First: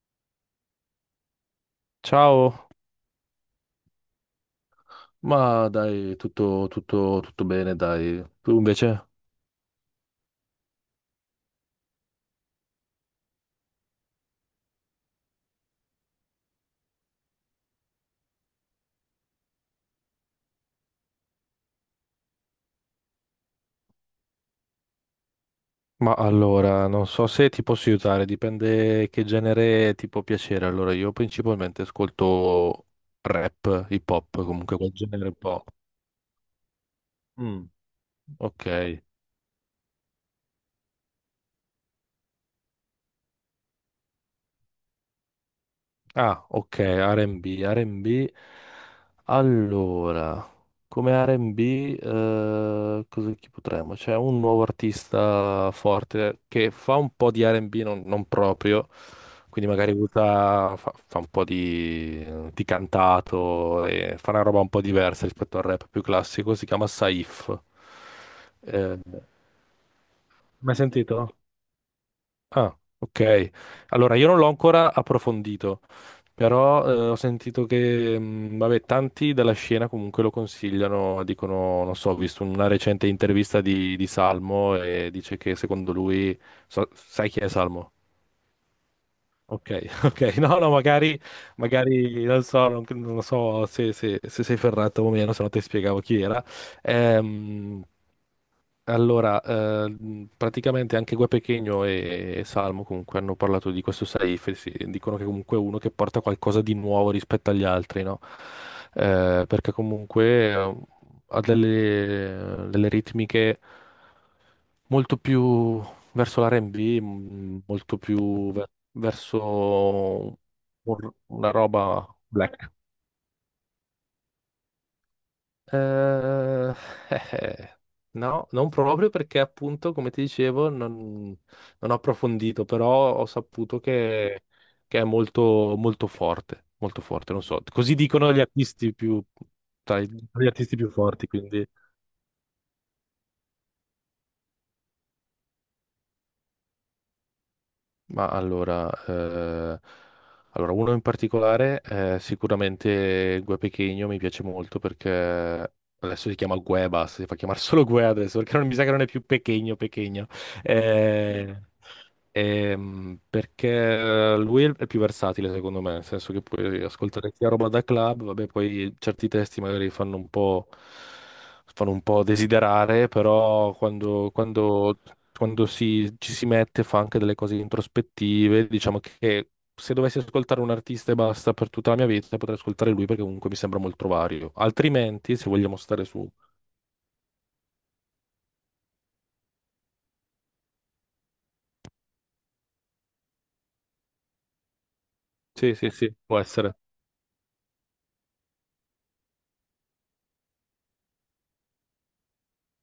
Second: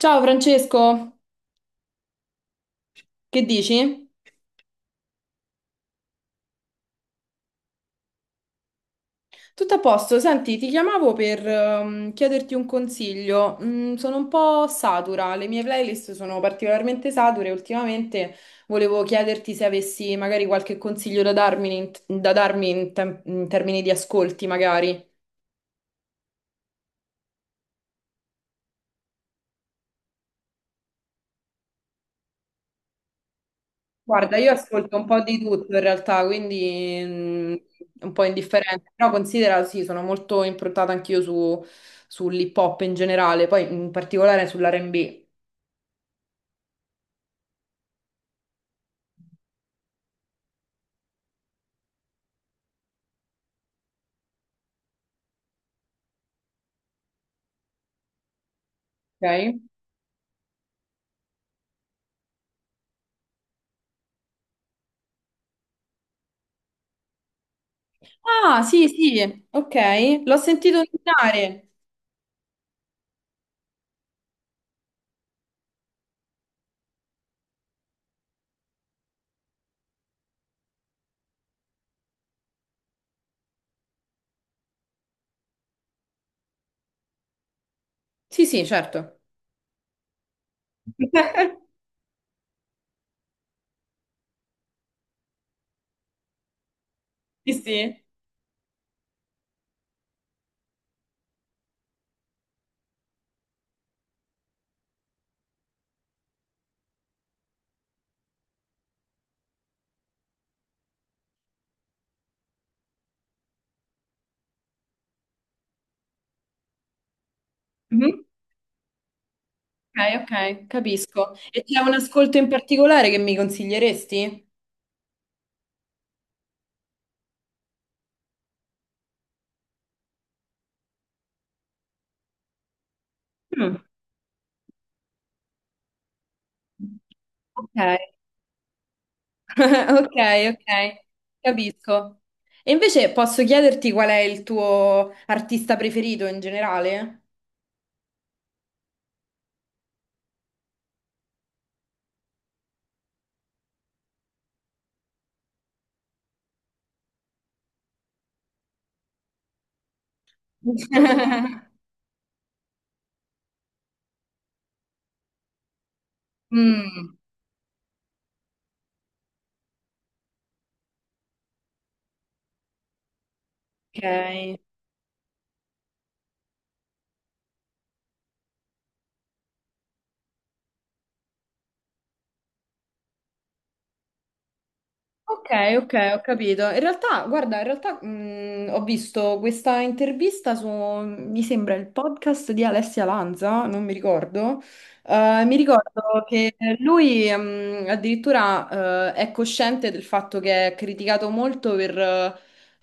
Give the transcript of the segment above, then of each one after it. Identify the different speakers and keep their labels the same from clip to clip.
Speaker 1: Ciao Francesco,
Speaker 2: Ciao,
Speaker 1: che dici?
Speaker 2: ma dai, tutto, tutto, tutto bene, dai. Tu invece?
Speaker 1: Tutto a posto, senti, ti chiamavo per chiederti un consiglio. Sono un po' satura, le mie playlist sono particolarmente sature. Ultimamente volevo chiederti se avessi magari qualche consiglio da darmi da darmi in termini di ascolti, magari.
Speaker 2: Ma allora, non so se ti posso aiutare, dipende che genere ti può piacere. Allora, io principalmente ascolto rap, hip
Speaker 1: Guarda,
Speaker 2: hop,
Speaker 1: io
Speaker 2: comunque quel
Speaker 1: ascolto un po'
Speaker 2: genere un
Speaker 1: di
Speaker 2: po'.
Speaker 1: tutto in realtà, quindi
Speaker 2: Mm,
Speaker 1: un po' indifferente,
Speaker 2: ok.
Speaker 1: però considera, sì, sono molto improntata anch'io sull'hip hop in generale, poi in particolare sull'R&B.
Speaker 2: Ah, ok, R&B, R&B. Allora, come R&B, cosa chi potremmo? C'è un nuovo artista forte che fa un po' di R&B, non proprio,
Speaker 1: Ok.
Speaker 2: quindi magari usa, fa un po' di, cantato, e fa una roba un po' diversa rispetto al rap più classico, si chiama Saif.
Speaker 1: Ah, sì,
Speaker 2: Eh,
Speaker 1: sì, ok. L'ho
Speaker 2: Mai
Speaker 1: sentito
Speaker 2: sentito?
Speaker 1: nominare.
Speaker 2: Ah, ok. Allora, io non l'ho ancora approfondito, però ho sentito che, vabbè, tanti della scena comunque lo consigliano, dicono, non so, ho visto una recente intervista di, Salmo, e dice che secondo lui, sai chi è Salmo?
Speaker 1: Sì, sì, certo.
Speaker 2: Ok, ok, no, no, magari, non so se sei ferrato o meno, se no ti spiegavo chi era.
Speaker 1: Sì,
Speaker 2: Ehm,
Speaker 1: sì.
Speaker 2: allora, praticamente anche Gue Pequeno e, Salmo comunque hanno parlato di questo Saif, dicono che comunque è uno che porta qualcosa di nuovo rispetto agli altri, no? Perché comunque ha delle, ritmiche molto più verso l'R&B, molto
Speaker 1: Mhm.
Speaker 2: più
Speaker 1: Ok,
Speaker 2: verso
Speaker 1: ok, capisco.
Speaker 2: una
Speaker 1: E c'è un
Speaker 2: roba
Speaker 1: ascolto in
Speaker 2: black.
Speaker 1: particolare che mi consiglieresti?
Speaker 2: Eh, eh, eh. No, non proprio perché appunto, come ti dicevo, non ho approfondito, però ho
Speaker 1: Mm.
Speaker 2: saputo che, è molto, molto forte, non so.
Speaker 1: Ok,
Speaker 2: Così dicono gli artisti più,
Speaker 1: ok,
Speaker 2: gli artisti più
Speaker 1: ok,
Speaker 2: forti, quindi.
Speaker 1: capisco. E invece posso chiederti qual è il tuo artista preferito in generale?
Speaker 2: Ma allora, allora, uno in particolare, sicuramente Gue Pequeno mi piace molto perché adesso si chiama Gue, basta, si fa chiamare solo Gue adesso perché non mi sa che non è più Pequeno, Pequeno. Eh, Perché lui è il è più versatile, secondo me, nel senso che puoi
Speaker 1: Mm,
Speaker 2: ascoltare sia roba da club, vabbè, poi certi testi magari fanno un po', desiderare, però quando,
Speaker 1: ok,
Speaker 2: ci si mette fa anche delle cose introspettive. Diciamo che se dovessi ascoltare un artista e basta per tutta la mia vita, potrei ascoltare lui perché comunque mi sembra molto vario. Altrimenti,
Speaker 1: ok,
Speaker 2: se vogliamo
Speaker 1: ok,
Speaker 2: stare
Speaker 1: ho
Speaker 2: su...
Speaker 1: capito. In realtà, guarda, in realtà ho visto questa intervista su, mi sembra, il podcast di Alessia Lanza, non mi ricordo. Mi
Speaker 2: Sì, sì, sì,
Speaker 1: ricordo
Speaker 2: può
Speaker 1: che
Speaker 2: essere.
Speaker 1: lui addirittura è cosciente del fatto che è criticato molto per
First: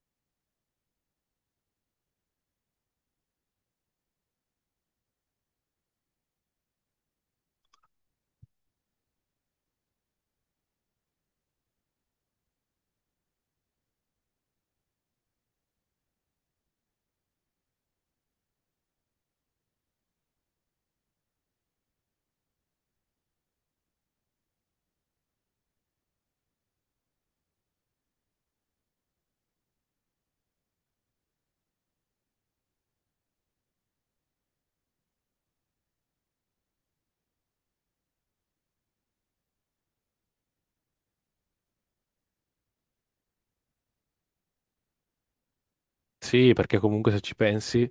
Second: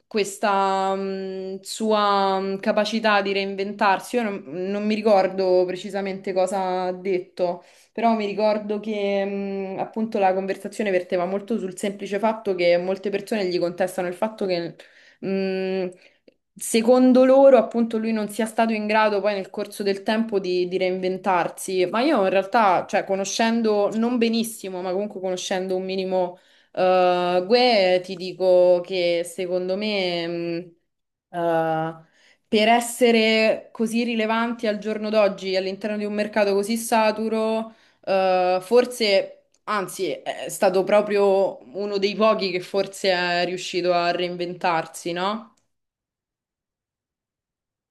Speaker 1: questa sua capacità di reinventarsi. Io non mi ricordo precisamente cosa ha detto, però mi ricordo che appunto la conversazione verteva molto sul semplice fatto che molte persone gli contestano il fatto che mh, secondo loro appunto lui non sia stato in grado poi nel corso del tempo di reinventarsi, ma io in realtà, cioè conoscendo non benissimo, ma comunque conoscendo un minimo Gue, ti dico che secondo me... mh, eh, per essere così rilevanti al giorno d'oggi all'interno di un mercato così saturo, forse, anzi, è stato proprio uno dei pochi che forse è riuscito a reinventarsi, no?
Speaker 2: Sì, perché comunque se ci pensi,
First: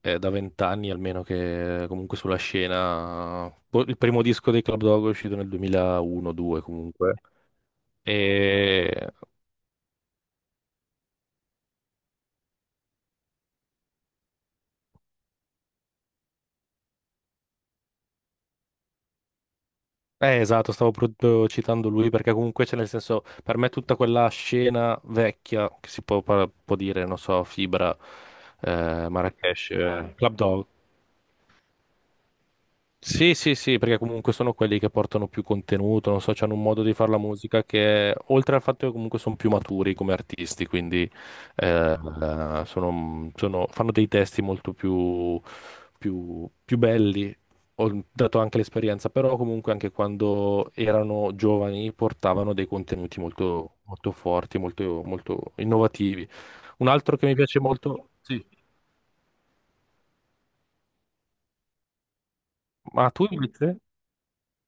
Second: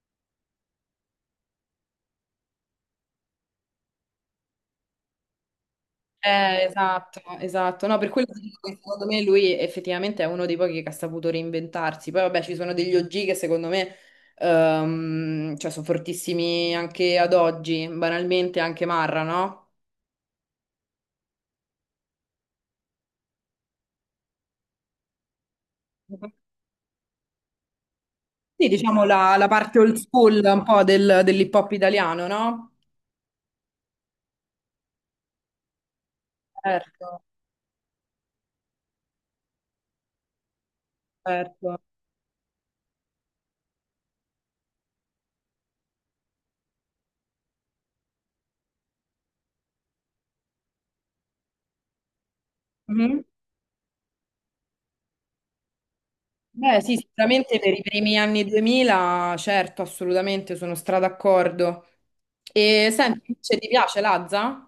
Speaker 2: è da vent'anni almeno che comunque sulla scena. Boh, il primo disco dei Club Dog è uscito nel 2001-2 comunque.
Speaker 1: Esatto, esatto. No, per quello ti dico che secondo
Speaker 2: E.
Speaker 1: me lui effettivamente è uno dei pochi che ha saputo reinventarsi. Poi vabbè, ci sono degli OG che secondo me cioè, sono fortissimi anche ad oggi, banalmente anche Marra, no?
Speaker 2: Esatto, stavo proprio citando lui perché comunque c'è nel senso, per me tutta quella scena vecchia, che si può, può dire, non so, Fibra,
Speaker 1: Sì, diciamo la
Speaker 2: Marracash,
Speaker 1: parte old
Speaker 2: Club
Speaker 1: school un
Speaker 2: Dog.
Speaker 1: po' dell'hip hop italiano, no?
Speaker 2: Sì, sì, sì, perché comunque sono quelli che portano più contenuto, non so, hanno un modo di fare la
Speaker 1: Certo,
Speaker 2: musica che, oltre al fatto che comunque sono più maturi come artisti, quindi
Speaker 1: certo.
Speaker 2: eh, fanno dei testi molto più belli, ho dato anche l'esperienza, però comunque anche quando erano giovani portavano dei contenuti
Speaker 1: Mhm.
Speaker 2: molto, molto forti, molto, molto innovativi.
Speaker 1: Beh,
Speaker 2: Un
Speaker 1: sì,
Speaker 2: altro che mi
Speaker 1: sicuramente
Speaker 2: piace
Speaker 1: per i
Speaker 2: molto.
Speaker 1: primi anni
Speaker 2: Sì.
Speaker 1: 2000, certo, assolutamente, sono stra d'accordo. E
Speaker 2: Ma tu
Speaker 1: senti, invece ti
Speaker 2: invece?
Speaker 1: piace Lazza?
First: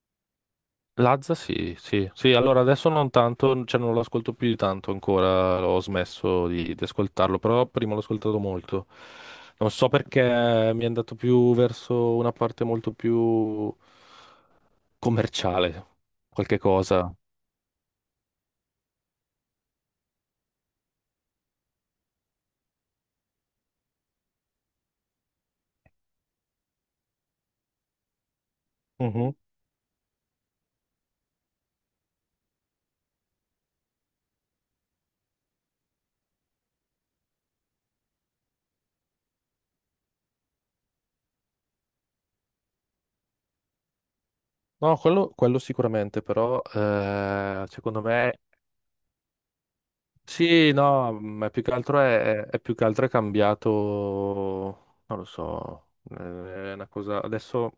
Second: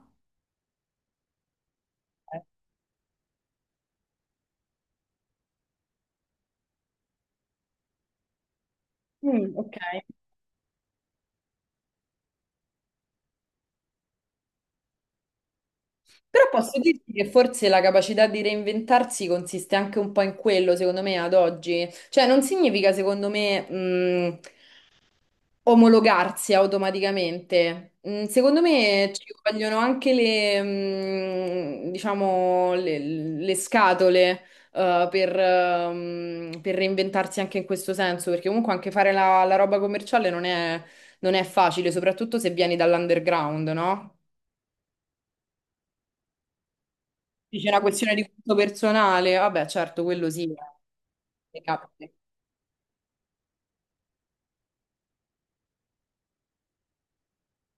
Speaker 2: Lazza sì, sì, sì, allora adesso non tanto, cioè non lo ascolto più di tanto ancora, ho smesso di, ascoltarlo, però prima l'ho ascoltato molto.
Speaker 1: Mm,
Speaker 2: Non
Speaker 1: ok.
Speaker 2: so perché mi è andato più verso una parte molto più commerciale,
Speaker 1: Però
Speaker 2: qualche
Speaker 1: posso dirti
Speaker 2: cosa.
Speaker 1: che forse la capacità di reinventarsi consiste anche un po' in quello, secondo me, ad oggi. Cioè, non significa, secondo me, omologarsi automaticamente. Mm, secondo me ci
Speaker 2: Mhm.
Speaker 1: vogliono anche diciamo, le scatole, per reinventarsi anche in questo senso, perché comunque anche fare la roba commerciale non è, non è facile, soprattutto se vieni dall'underground, no?
Speaker 2: No, quello sicuramente, però
Speaker 1: Sì, c'è una
Speaker 2: secondo
Speaker 1: questione di
Speaker 2: me.
Speaker 1: gusto personale, vabbè, certo, quello sì,
Speaker 2: Sì, no, ma
Speaker 1: mi
Speaker 2: più che altro
Speaker 1: capita.
Speaker 2: è, è più che altro è cambiato, non lo so, è una cosa, adesso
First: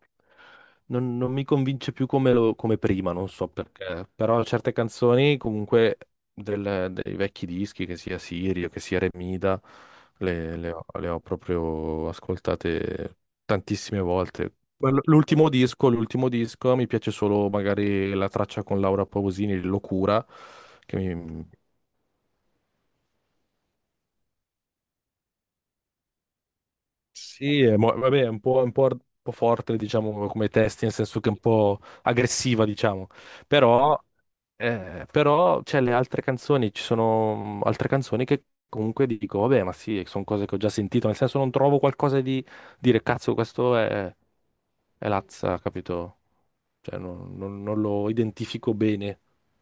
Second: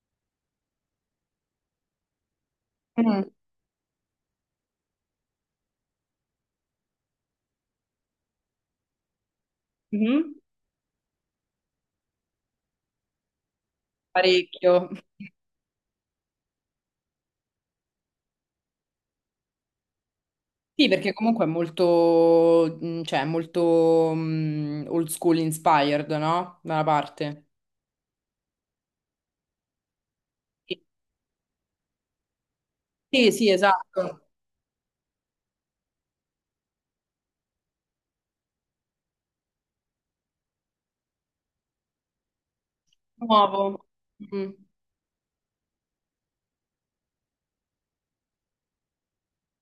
Speaker 2: non mi convince più come, come prima, non
Speaker 1: Mm.
Speaker 2: so perché, però certe canzoni comunque dei vecchi dischi, che sia Sirio, che sia Remida,
Speaker 1: Mhm.
Speaker 2: le ho, proprio ascoltate tantissime volte.
Speaker 1: Parecchio.
Speaker 2: L'ultimo disco, mi piace solo magari la traccia con Laura Pausini, Locura,
Speaker 1: Sì,
Speaker 2: che
Speaker 1: perché
Speaker 2: mi,
Speaker 1: comunque è molto, cioè, è molto old school inspired, no? Da una parte.
Speaker 2: Sì, vabbè, è un po' forte, diciamo, come
Speaker 1: Sì,
Speaker 2: testi, nel senso che è un po' aggressiva, diciamo.
Speaker 1: sì, sì,
Speaker 2: Però,
Speaker 1: esatto.
Speaker 2: però c'è le altre canzoni, ci sono altre canzoni che comunque dico, vabbè, ma sì, sono cose che ho già sentito, nel senso non trovo qualcosa di dire, cazzo,
Speaker 1: Nuovo.
Speaker 2: questo è,
Speaker 1: Mm,
Speaker 2: Lazza, capito? Cioè, non lo identifico bene,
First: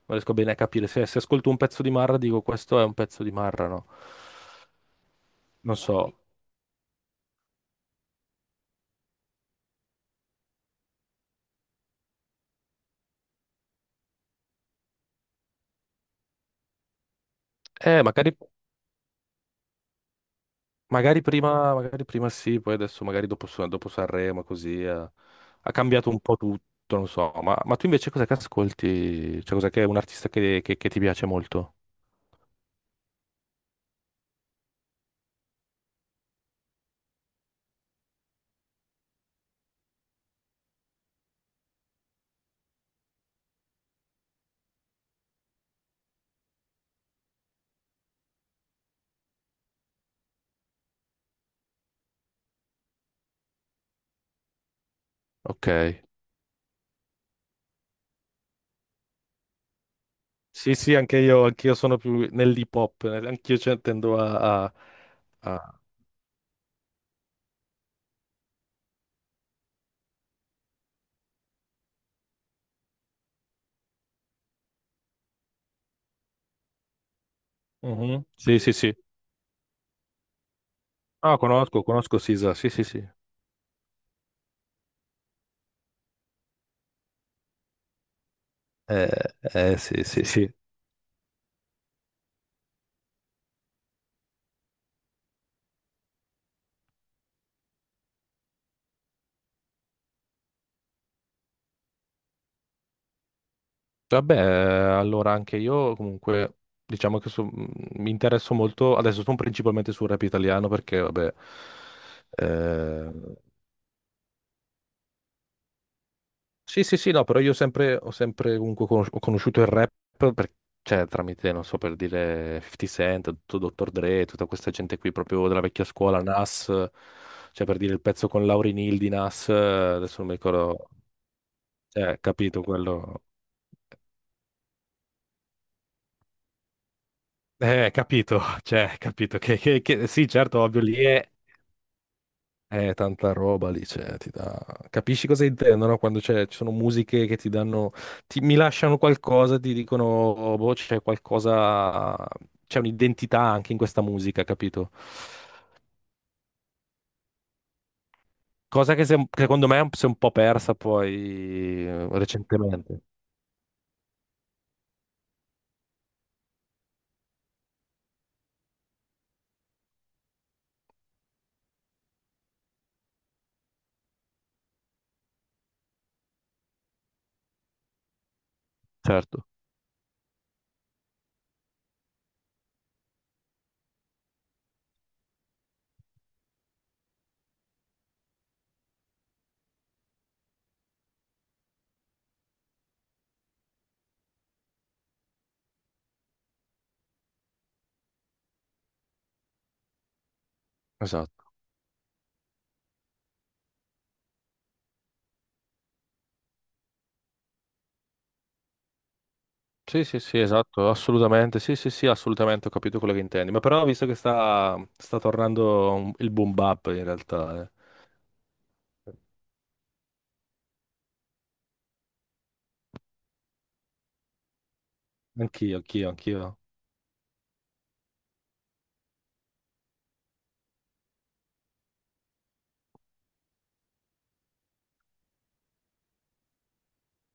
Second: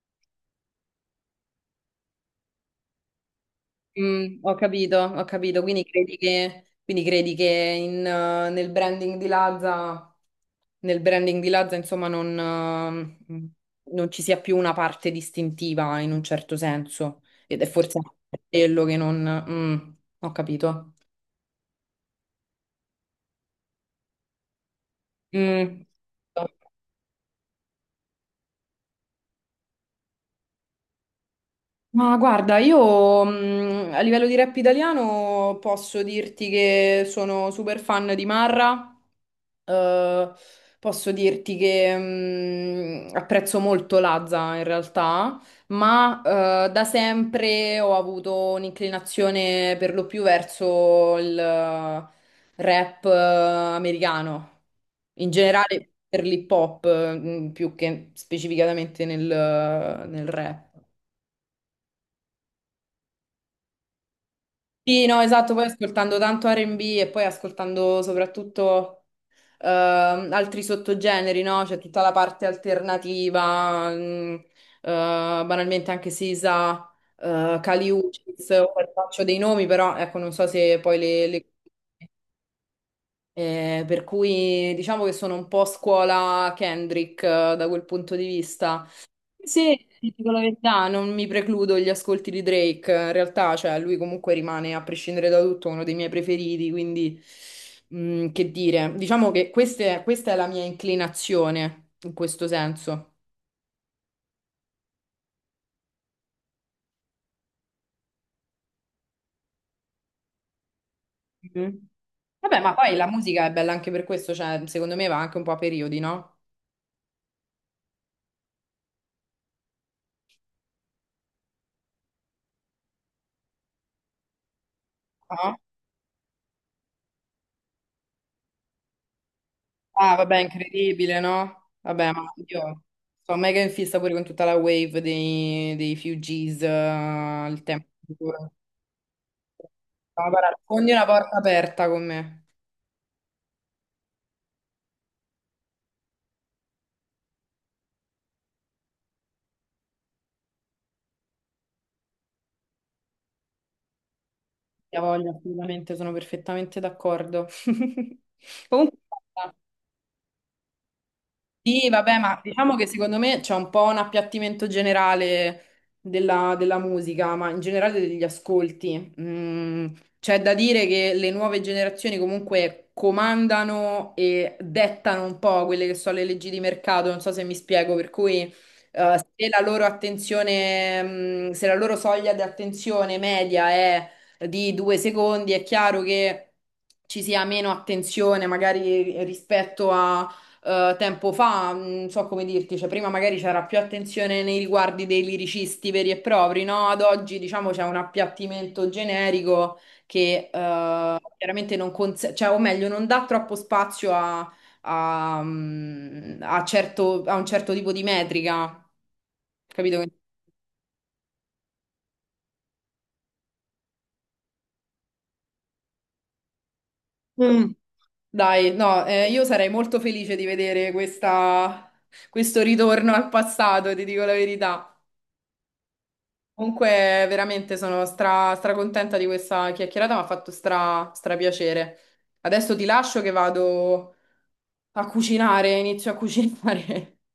Speaker 2: non riesco bene a capire. Se ascolto un pezzo di Marra, dico, questo è un pezzo di Marra, no?
Speaker 1: ho capito, ho capito.
Speaker 2: Non
Speaker 1: Quindi
Speaker 2: so.
Speaker 1: credi quindi credi che nel branding di Lazza, nel branding di Lazza, insomma, eh, mm, non ci sia più una parte distintiva in un certo senso. Ed è forse
Speaker 2: Eh, magari...
Speaker 1: quello che non... mm, ho capito.
Speaker 2: Magari prima, sì, poi adesso magari dopo, dopo Sanremo così ha
Speaker 1: Mm.
Speaker 2: cambiato un po' tutto, non so. Ma tu invece cosa che ascolti? Cioè cosa che è un artista che ti piace molto?
Speaker 1: Ma guarda, io a livello di rap italiano posso dirti che sono super fan di Marra, eh, posso dirti che apprezzo molto Lazza in realtà, ma da sempre ho avuto un'inclinazione per lo più verso il rap americano, in
Speaker 2: Ok.
Speaker 1: generale per l'hip hop, più che specificatamente nel rap.
Speaker 2: Sì, sì, anch'io sono più nell'hip hop, anch'io cioè, tendo a... a-
Speaker 1: Sì, no, esatto, poi
Speaker 2: a-
Speaker 1: ascoltando tanto R&B e poi ascoltando soprattutto altri sottogeneri, no? C'è tutta la parte alternativa, banalmente anche Sisa, Kali
Speaker 2: Mhm.
Speaker 1: Uchis,
Speaker 2: Sì, sì,
Speaker 1: ora
Speaker 2: sì.
Speaker 1: faccio dei nomi, però ecco, non so se poi
Speaker 2: Ah, conosco Sisa, sì, sì, sì.
Speaker 1: per cui diciamo che sono un po' scuola Kendrick da quel punto di vista.
Speaker 2: Eh,
Speaker 1: Sì,
Speaker 2: sì,
Speaker 1: ti
Speaker 2: sì,
Speaker 1: dico la
Speaker 2: sì.
Speaker 1: verità, non mi precludo gli ascolti di Drake, in realtà, cioè, lui comunque rimane, a prescindere da tutto, uno dei miei preferiti, quindi, che dire, diciamo che questa è la mia inclinazione, in questo senso.
Speaker 2: Vabbè, allora anche io comunque diciamo che mi interesso molto, adesso sono principalmente sul rap italiano perché vabbè,
Speaker 1: Mhm. Vabbè, ma poi la
Speaker 2: eh,
Speaker 1: musica è bella anche per questo, cioè, secondo me va anche un po' a periodi, no?
Speaker 2: sì sì sì no, però ho sempre comunque ho conosciuto il rap per- cioè, tramite, non so, per dire 50 Cent, tutto Dr. Dre, tutta questa gente qui proprio
Speaker 1: No?
Speaker 2: della vecchia scuola, Nas, cioè per dire il pezzo con Lauryn Hill di Nas,
Speaker 1: Ah,
Speaker 2: adesso non mi
Speaker 1: vabbè,
Speaker 2: ricordo,
Speaker 1: incredibile, no? Vabbè,
Speaker 2: cioè
Speaker 1: ma
Speaker 2: capito
Speaker 1: io
Speaker 2: quello.
Speaker 1: sono mega in fissa pure con tutta la wave dei Fugees, il tempo.
Speaker 2: Capito, cioè, capito
Speaker 1: No,
Speaker 2: sì,
Speaker 1: guarda,
Speaker 2: certo, ovvio,
Speaker 1: sfondi
Speaker 2: lì
Speaker 1: una
Speaker 2: è,
Speaker 1: porta aperta con me.
Speaker 2: Tanta roba lì, cioè, ti dà. Capisci cosa intendono quando ci sono musiche che ti danno... mi lasciano qualcosa, ti dicono, "Oh, boh, c'è qualcosa... c'è un'identità anche in questa musica, capito?
Speaker 1: Ti voglio, assolutamente, sono perfettamente d'accordo.
Speaker 2: Cosa
Speaker 1: Comunque,
Speaker 2: che, che secondo me si è un po' persa poi
Speaker 1: sì, vabbè, ma diciamo che
Speaker 2: recentemente.
Speaker 1: secondo me c'è un po' un appiattimento generale della musica, ma in generale degli ascolti. Mm, c'è da dire che le nuove generazioni comunque comandano e dettano un po' quelle che sono le leggi di mercato, non so se mi spiego, per cui
Speaker 2: Certo,
Speaker 1: se la loro attenzione, se la loro soglia di attenzione media è di 2 secondi, è chiaro che ci sia meno attenzione magari rispetto a tempo fa, non so come dirti, cioè prima magari c'era più attenzione nei riguardi dei liricisti veri e propri, no? Ad oggi diciamo c'è un appiattimento generico che
Speaker 2: esatto.
Speaker 1: chiaramente non cons- cioè, o meglio, non dà troppo spazio a a un certo tipo di metrica, capito?
Speaker 2: Sì, sì, sì, esatto, assolutamente, sì, sì, sì, assolutamente, ho capito quello che intendi. Ma però ho visto che sta, tornando il boom bap in realtà,
Speaker 1: Mm.
Speaker 2: eh.
Speaker 1: Dai, no, io sarei molto felice di vedere questo ritorno al passato, ti dico la verità.
Speaker 2: Anch'io, anch'io, anch'io.
Speaker 1: Comunque, veramente sono stra, contenta di questa chiacchierata, mi ha fatto stra, stra piacere. Adesso ti lascio che vado a cucinare, inizio a cucinare.